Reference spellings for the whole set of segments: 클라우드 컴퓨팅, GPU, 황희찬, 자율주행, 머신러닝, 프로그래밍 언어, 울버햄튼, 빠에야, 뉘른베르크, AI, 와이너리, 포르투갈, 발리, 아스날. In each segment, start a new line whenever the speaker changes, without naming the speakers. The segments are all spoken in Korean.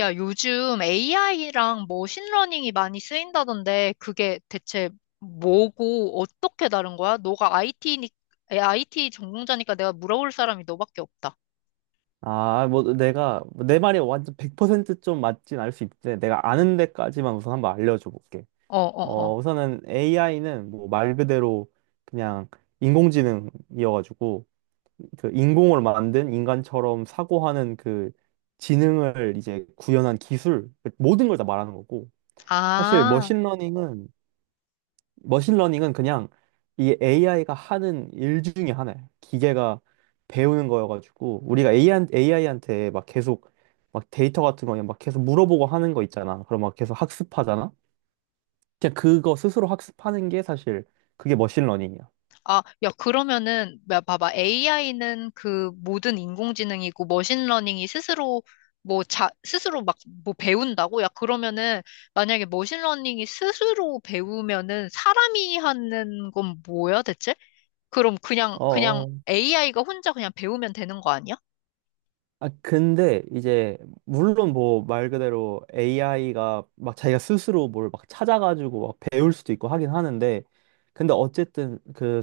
야, 요즘 AI랑 머신러닝이 많이 쓰인다던데 그게 대체 뭐고 어떻게 다른 거야? 너가 IT 전공자니까 내가 물어볼 사람이 너밖에 없다.
아, 뭐 내가 내 말이 완전 100% 좀 맞진 않을 수 있는데 내가 아는 데까지만 우선 한번 알려줘 볼게.
어, 어,
어,
어.
우선은 AI는 뭐 말 그대로 그냥 인공지능이어가지고 그 인공을 만든 인간처럼 사고하는 그 지능을 이제 구현한 기술 모든 걸 다 말하는 거고. 사실
아,
머신러닝은 그냥 이 AI가 하는 일 중에 하나야. 기계가 배우는 거여가지고 우리가 AI, 한테 막 계속 막 데이터 같은 거 그냥 막 계속 물어보고 하는 거 있잖아. 그럼 막 계속 학습하잖아. 그냥 그거 스스로 학습하는 게 사실 그게 머신러닝이야.
아, 야, 그러면은, 야, 봐봐. AI는 그 모든 인공지능이고 머신러닝이 스스로 뭐 자, 스스로 막 뭐 배운다고? 야, 그러면은 만약에 머신러닝이 스스로 배우면은 사람이 하는 건 뭐야, 대체? 그럼 그냥
어,
AI가 혼자 그냥 배우면 되는 거 아니야?
아, 근데 이제 물론 뭐 말 그대로 AI가 막 자기가 스스로 뭘 막 찾아가지고 막 배울 수도 있고 하긴 하는데, 근데 어쨌든 그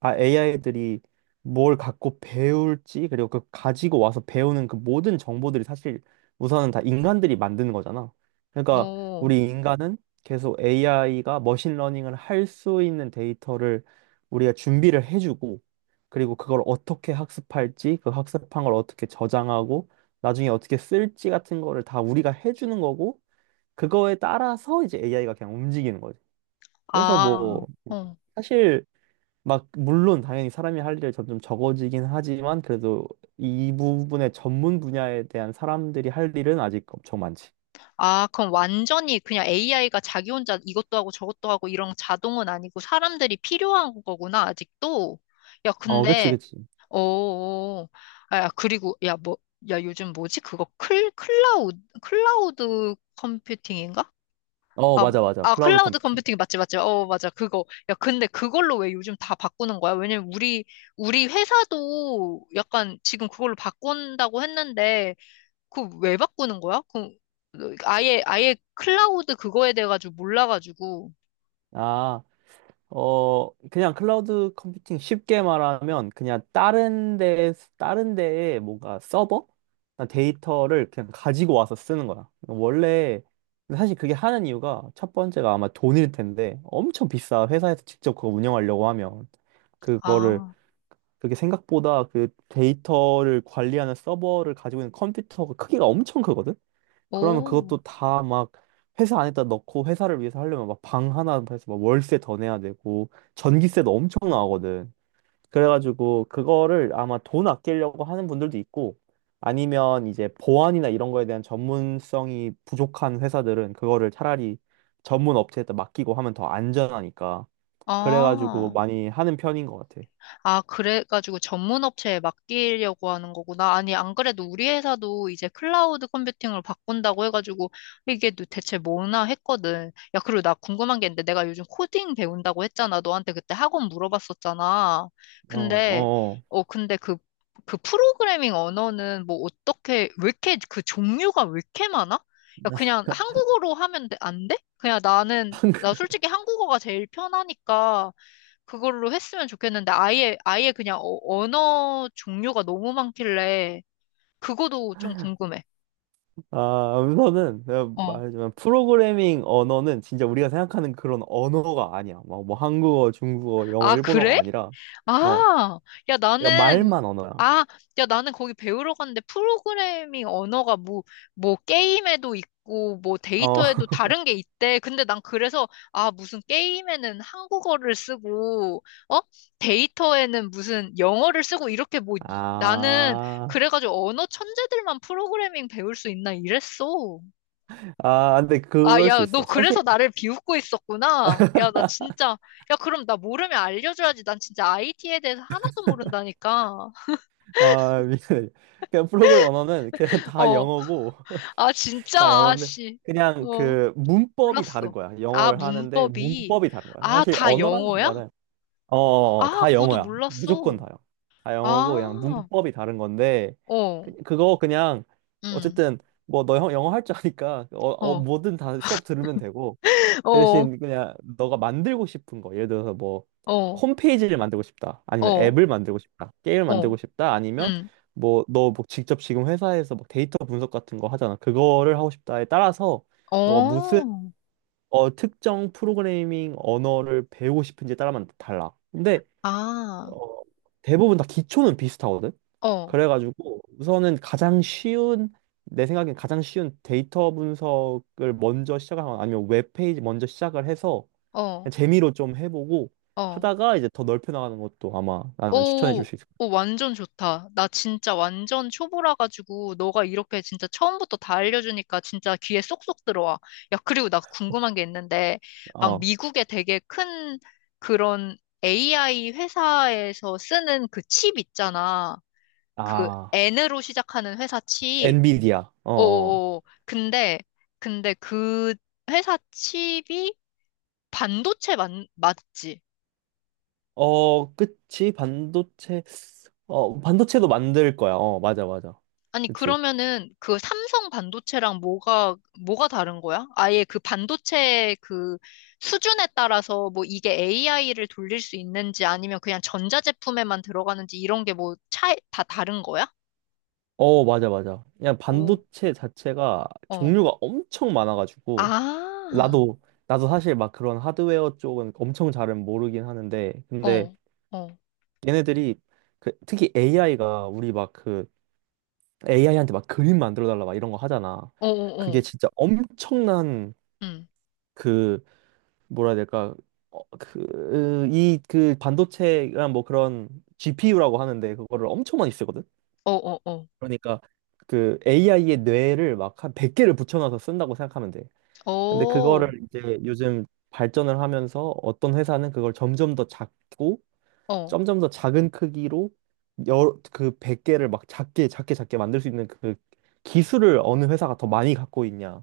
아, AI들이 뭘 갖고 배울지, 그리고 그 가지고 와서 배우는 그 모든 정보들이 사실 우선은 다 인간들이 만드는 거잖아. 그러니까
오,
우리 인간은 계속 AI가 머신러닝을 할 수 있는 데이터를 우리가 준비를 해주고, 그리고 그걸 어떻게 학습할지, 그 학습한 걸 어떻게 저장하고, 나중에 어떻게 쓸지 같은 거를 다 우리가 해주는 거고, 그거에 따라서 이제 AI가 그냥 움직이는 거지. 그래서
아,
뭐,
어.
사실 막, 물론 당연히 사람이 할 일이 점점 적어지긴 하지만, 그래도 이 부분의 전문 분야에 대한 사람들이 할 일은 아직 엄청 많지.
아, 그럼 완전히 그냥 AI가 자기 혼자 이것도 하고 저것도 하고 이런 자동은 아니고 사람들이 필요한 거구나, 아직도. 야,
어, 그치,
근데,
그치.
어, 어. 야, 그리고, 야, 뭐, 야, 요즘 뭐지? 그거 클라우드 컴퓨팅인가?
어,
아,
맞아, 맞아.
아,
클라우드
클라우드
컴퓨팅.
컴퓨팅 맞지, 맞지. 어, 맞아. 그거. 야, 근데 그걸로 왜 요즘 다 바꾸는 거야? 우리 회사도 약간 지금 그걸로 바꾼다고 했는데, 그거 왜 바꾸는 거야? 그, 아예 클라우드 그거에 대해 가지고 몰라가지고.
아. 어, 그냥 클라우드 컴퓨팅 쉽게 말하면 그냥 다른 데에 뭔가 서버? 데이터를 그냥 가지고 와서 쓰는 거야. 원래, 사실 그게 하는 이유가 첫 번째가 아마 돈일 텐데 엄청 비싸. 회사에서 직접 그거 운영하려고 하면. 그거를,
아,
그게 생각보다 그 데이터를 관리하는 서버를 가지고 있는 컴퓨터가 크기가 엄청 크거든? 그러면
오,
그것도 다 막 회사 안에다 넣고 회사를 위해서 하려면 막 방 하나 해서 막 월세 더 내야 되고 전기세도 엄청 나가거든. 그래가지고 그거를 아마 돈 아끼려고 하는 분들도 있고, 아니면 이제 보안이나 이런 거에 대한 전문성이 부족한 회사들은 그거를 차라리 전문 업체에다 맡기고 하면 더 안전하니까. 그래가지고
아.
많이 하는 편인 것 같아.
아, 그래가지고 전문 업체에 맡기려고 하는 거구나. 아니, 안 그래도 우리 회사도 이제 클라우드 컴퓨팅을 바꾼다고 해가지고 이게 또 대체 뭐나 했거든. 야, 그리고 나 궁금한 게 있는데 내가 요즘 코딩 배운다고 했잖아. 너한테 그때 학원 물어봤었잖아.
어,
근데,
어.
어, 근데 그, 그 프로그래밍 언어는 뭐 어떻게, 왜 이렇게 그 종류가 왜 이렇게 많아? 야, 그냥 한국어로 하면 돼- 안 돼? 나 솔직히 한국어가 제일 편하니까 그걸로 했으면 좋겠는데 아예 그냥 어- 언어 종류가 너무 많길래 그거도 좀 궁금해.
아, 우선은 내가
어.
말하지만 프로그래밍 언어는 진짜 우리가 생각하는 그런 언어가 아니야. 막 뭐 한국어, 중국어, 영어,
아, 그래?
일본어가 아니라 어,
아, 야,
그러니까
나는,
말만 언어야.
아, 야, 나는 거기 배우러 갔는데 프로그래밍 언어가 뭐, 뭐 게임에도 있고, 뭐
어,
데이터에도 다른 게 있대. 근데 난 그래서, 아, 무슨 게임에는 한국어를 쓰고, 어? 데이터에는 무슨 영어를 쓰고, 이렇게 뭐, 나는
아,
그래가지고 언어 천재들만 프로그래밍 배울 수 있나 이랬어.
아, 근데
아,
그럴 수
야, 너
있어.
그래서
사실
나를 비웃고 있었구나. 야, 나 진짜, 야, 그럼 나 모르면 알려줘야지. 난 진짜 IT에 대해서 하나도 모른다니까.
아, 미안해. 그냥 프로그래밍 언어는 그냥 다
어,
영어고
아, 진짜,
다 영어인데
아씨.
그냥
어,
그 문법이 다른
몰랐어.
거야.
아,
영어를 하는데
문법이,
문법이 다른 거야.
아,
사실
다
언어라는
영어야?
말은 어, 어, 어.
아,
다
그것도
영어야. 무조건
몰랐어.
다요. 다 영어고 그냥
아,
문법이 다른 건데
어,
그거 그냥
음,
어쨌든 뭐 너 영어 할 줄 아니까 어, 어,
어,
뭐든 다 수업 들으면 되고, 그
어,
대신 그냥 너가 만들고 싶은 거 예를 들어서 뭐
어,
홈페이지를 만들고 싶다, 아니면
어,
앱을 만들고 싶다, 게임을
어,
만들고 싶다, 아니면
음,
뭐 너 뭐 직접 지금 회사에서 뭐 데이터 분석 같은 거 하잖아, 그거를 하고 싶다에 따라서 너가 무슨
어,
어, 특정 프로그래밍 언어를 배우고 싶은지에 따라만 달라. 근데
아,
어, 대부분 다 기초는 비슷하거든.
어,
그래가지고 우선은 가장 쉬운, 내 생각엔 가장 쉬운 데이터 분석을 먼저 시작하거나 아니면 웹페이지 먼저 시작을 해서 그냥
어,
재미로 좀 해보고
어.
하다가 이제 더 넓혀 나가는 것도 아마 나는 추천해 줄
오,
수 있을
오, 완전 좋다. 나 진짜 완전 초보라 가지고 너가 이렇게 진짜 처음부터 다 알려주니까 진짜 귀에 쏙쏙 들어와. 야, 그리고 나 궁금한 게 있는데,
거야.
막
어.
미국에 되게 큰 그런 AI 회사에서 쓰는 그 칩 있잖아. 그
아,
N으로 시작하는 회사 칩.
엔비디아. 어, 어.
오, 근데 근데 그 회사 칩이 반도체 맞, 맞지?
어, 그치. 반도체. 어, 반도체도 만들 거야. 어, 맞아, 맞아.
아니,
그치.
그러면은 그 삼성 반도체랑 뭐가, 뭐가 다른 거야? 아예 그 반도체 그 수준에 따라서 뭐 이게 AI를 돌릴 수 있는지 아니면 그냥 전자제품에만 들어가는지 이런 게 뭐 차이, 다 다른 거야?
어, 맞아, 맞아. 그냥
오,
반도체 자체가
어.
종류가 엄청 많아가지고
아,
나도 나도 사실 막 그런 하드웨어 쪽은 엄청 잘은 모르긴 하는데, 근데
어, 어,
얘네들이 그 특히 AI가 우리 막 그 AI한테 막 그림 만들어 달라 막 이런 거 하잖아.
어, 어,
그게
어,
진짜 엄청난
응,
그 뭐라 해야 될까? 어, 반도체가 뭐 그런 GPU라고 하는데, 그거를 엄청 많이 쓰거든?
어, 어, 어,
그러니까 그 AI의 뇌를 막 한 100개를 붙여놔서 쓴다고 생각하면 돼. 근데
어,
그거를 이제 요즘 발전을 하면서 어떤 회사는 그걸 점점 더 작고
어,
점점 더 작은 크기로 여러 그 100개를 막 작게 작게 작게 만들 수 있는 그 기술을 어느 회사가 더 많이 갖고 있냐의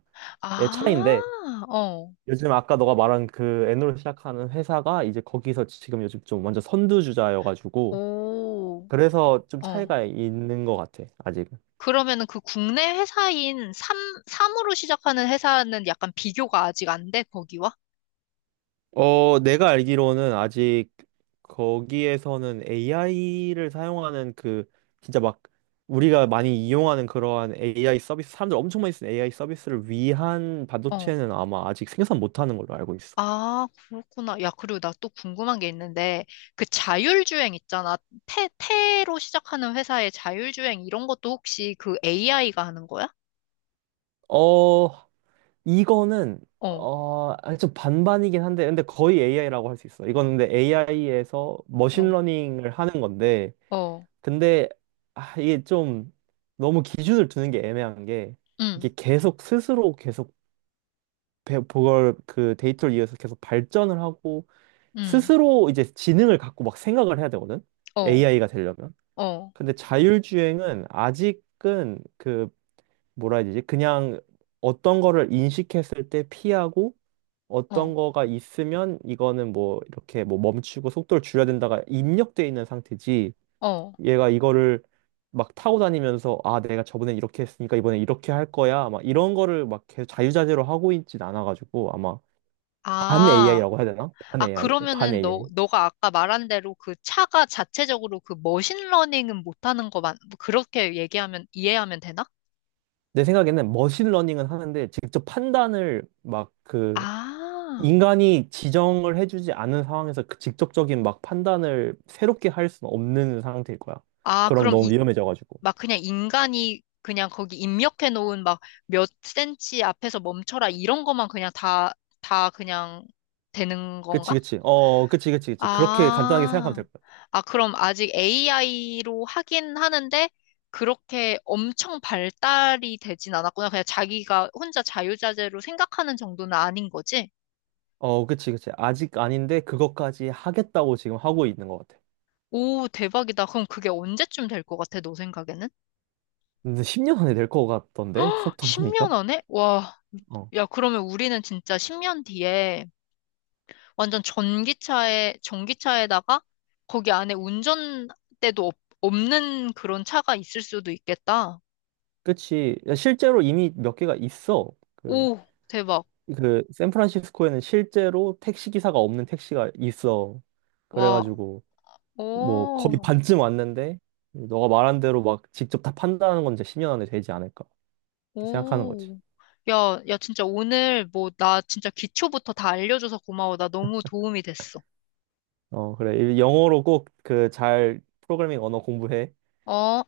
차이인데,
아, 어,
요즘 아까 너가 말한 그 N으로 시작하는 회사가 이제 거기서 지금 요즘 좀 완전 선두주자여가지고
오,
그래서 좀
어.
차이가 있는 것 같아 아직.
그러면은 그 국내 회사인 삼, 삼으로 시작하는 회사는 약간 비교가 아직 안 돼, 거기와?
어, 내가 알기로는 아직 거기에서는 AI를 사용하는 그 진짜 막 우리가 많이 이용하는 그러한 AI 서비스, 사람들 엄청 많이 쓰는 AI 서비스를 위한
어.
반도체는 아마 아직 생산 못하는 걸로 알고 있어.
아, 그렇구나. 야, 그리고 나 또 궁금한 게 있는데, 그 자율주행 있잖아. 태, 태로 시작하는 회사의 자율주행 이런 것도 혹시 그 AI가 하는 거야?
어, 이거는
어,
어, 아니, 좀 반반이긴 한데, 근데 거의 AI라고 할 수 있어. 이거는 근데 AI에서
어,
머신러닝을 하는 건데,
어,
근데 아, 이게 좀 너무 기준을 두는 게 애매한 게
응,
이게 계속 스스로 계속 그걸 그 데이터를 이어서 계속 발전을 하고
응,
스스로 이제 지능을 갖고 막 생각을 해야 되거든.
어,
AI가 되려면.
어,
근데 자율주행은 아직은 그 뭐라 해야 되지? 그냥 어떤 거를 인식했을 때 피하고
어,
어떤 거가 있으면 이거는 뭐 이렇게 뭐 멈추고 속도를 줄여야 된다가 입력돼 있는 상태지.
어.
얘가 이거를 막 타고 다니면서 아 내가 저번에 이렇게 했으니까 이번에 이렇게 할 거야 막 이런 거를 막 계속 자유자재로 하고 있진 않아가지고 아마 반
아,
AI라고 해야 되나? 반
아,
AI, 반
그러면은 너,
AI.
너가 아까 말한 대로 그 차가 자체적으로 그 머신러닝은 못하는 거 맞, 뭐 그렇게 얘기하면, 이해하면 되나?
내 생각에는 머신러닝은 하는데 직접 판단을 막 그
아,
인간이 지정을 해주지 않은 상황에서 그 직접적인 막 판단을 새롭게 할 수는 없는 상태일 거야.
아,
그럼
그럼
너무
이,
위험해져가지고.
막 그냥 인간이 그냥 거기 입력해 놓은 막 몇 센치 앞에서 멈춰라 이런 것만 그냥 다, 다 그냥 되는
그치,
건가?
그치. 어, 그치, 그치, 그치. 그렇게 간단하게 생각하면
아,
될 것 같아.
아, 그럼 아직 AI로 하긴 하는데, 그렇게 엄청 발달이 되진 않았구나. 그냥 자기가 혼자 자유자재로 생각하는 정도는 아닌 거지?
어, 그치, 그치. 아직 아닌데 그것까지 하겠다고 지금 하고 있는 것 같아.
오, 대박이다. 그럼 그게 언제쯤 될 것 같아, 너 생각에는?
근데 10년 안에 될 것 같던데? 속도 보니까.
10년 안에? 와,
어.
야, 그러면 우리는 진짜 10년 뒤에 완전 전기차에다가 거기 안에 운전대도 없, 없는 그런 차가 있을 수도 있겠다.
그치. 실제로 이미 몇 개가 있어. 그
오, 대박.
그 샌프란시스코에는 실제로 택시 기사가 없는 택시가 있어.
와,
그래가지고 뭐 거의
오,
반쯤 왔는데 너가 말한 대로 막 직접 다 판단하는 건 이제 10년 안에 되지 않을까 이렇게 생각하는 거지.
오. 야, 야, 진짜 오늘 뭐, 나 진짜 기초부터 다 알려줘서 고마워. 나 너무 도움이 됐어.
어 그래 영어로 꼭 그 잘 프로그래밍 언어 공부해.
어?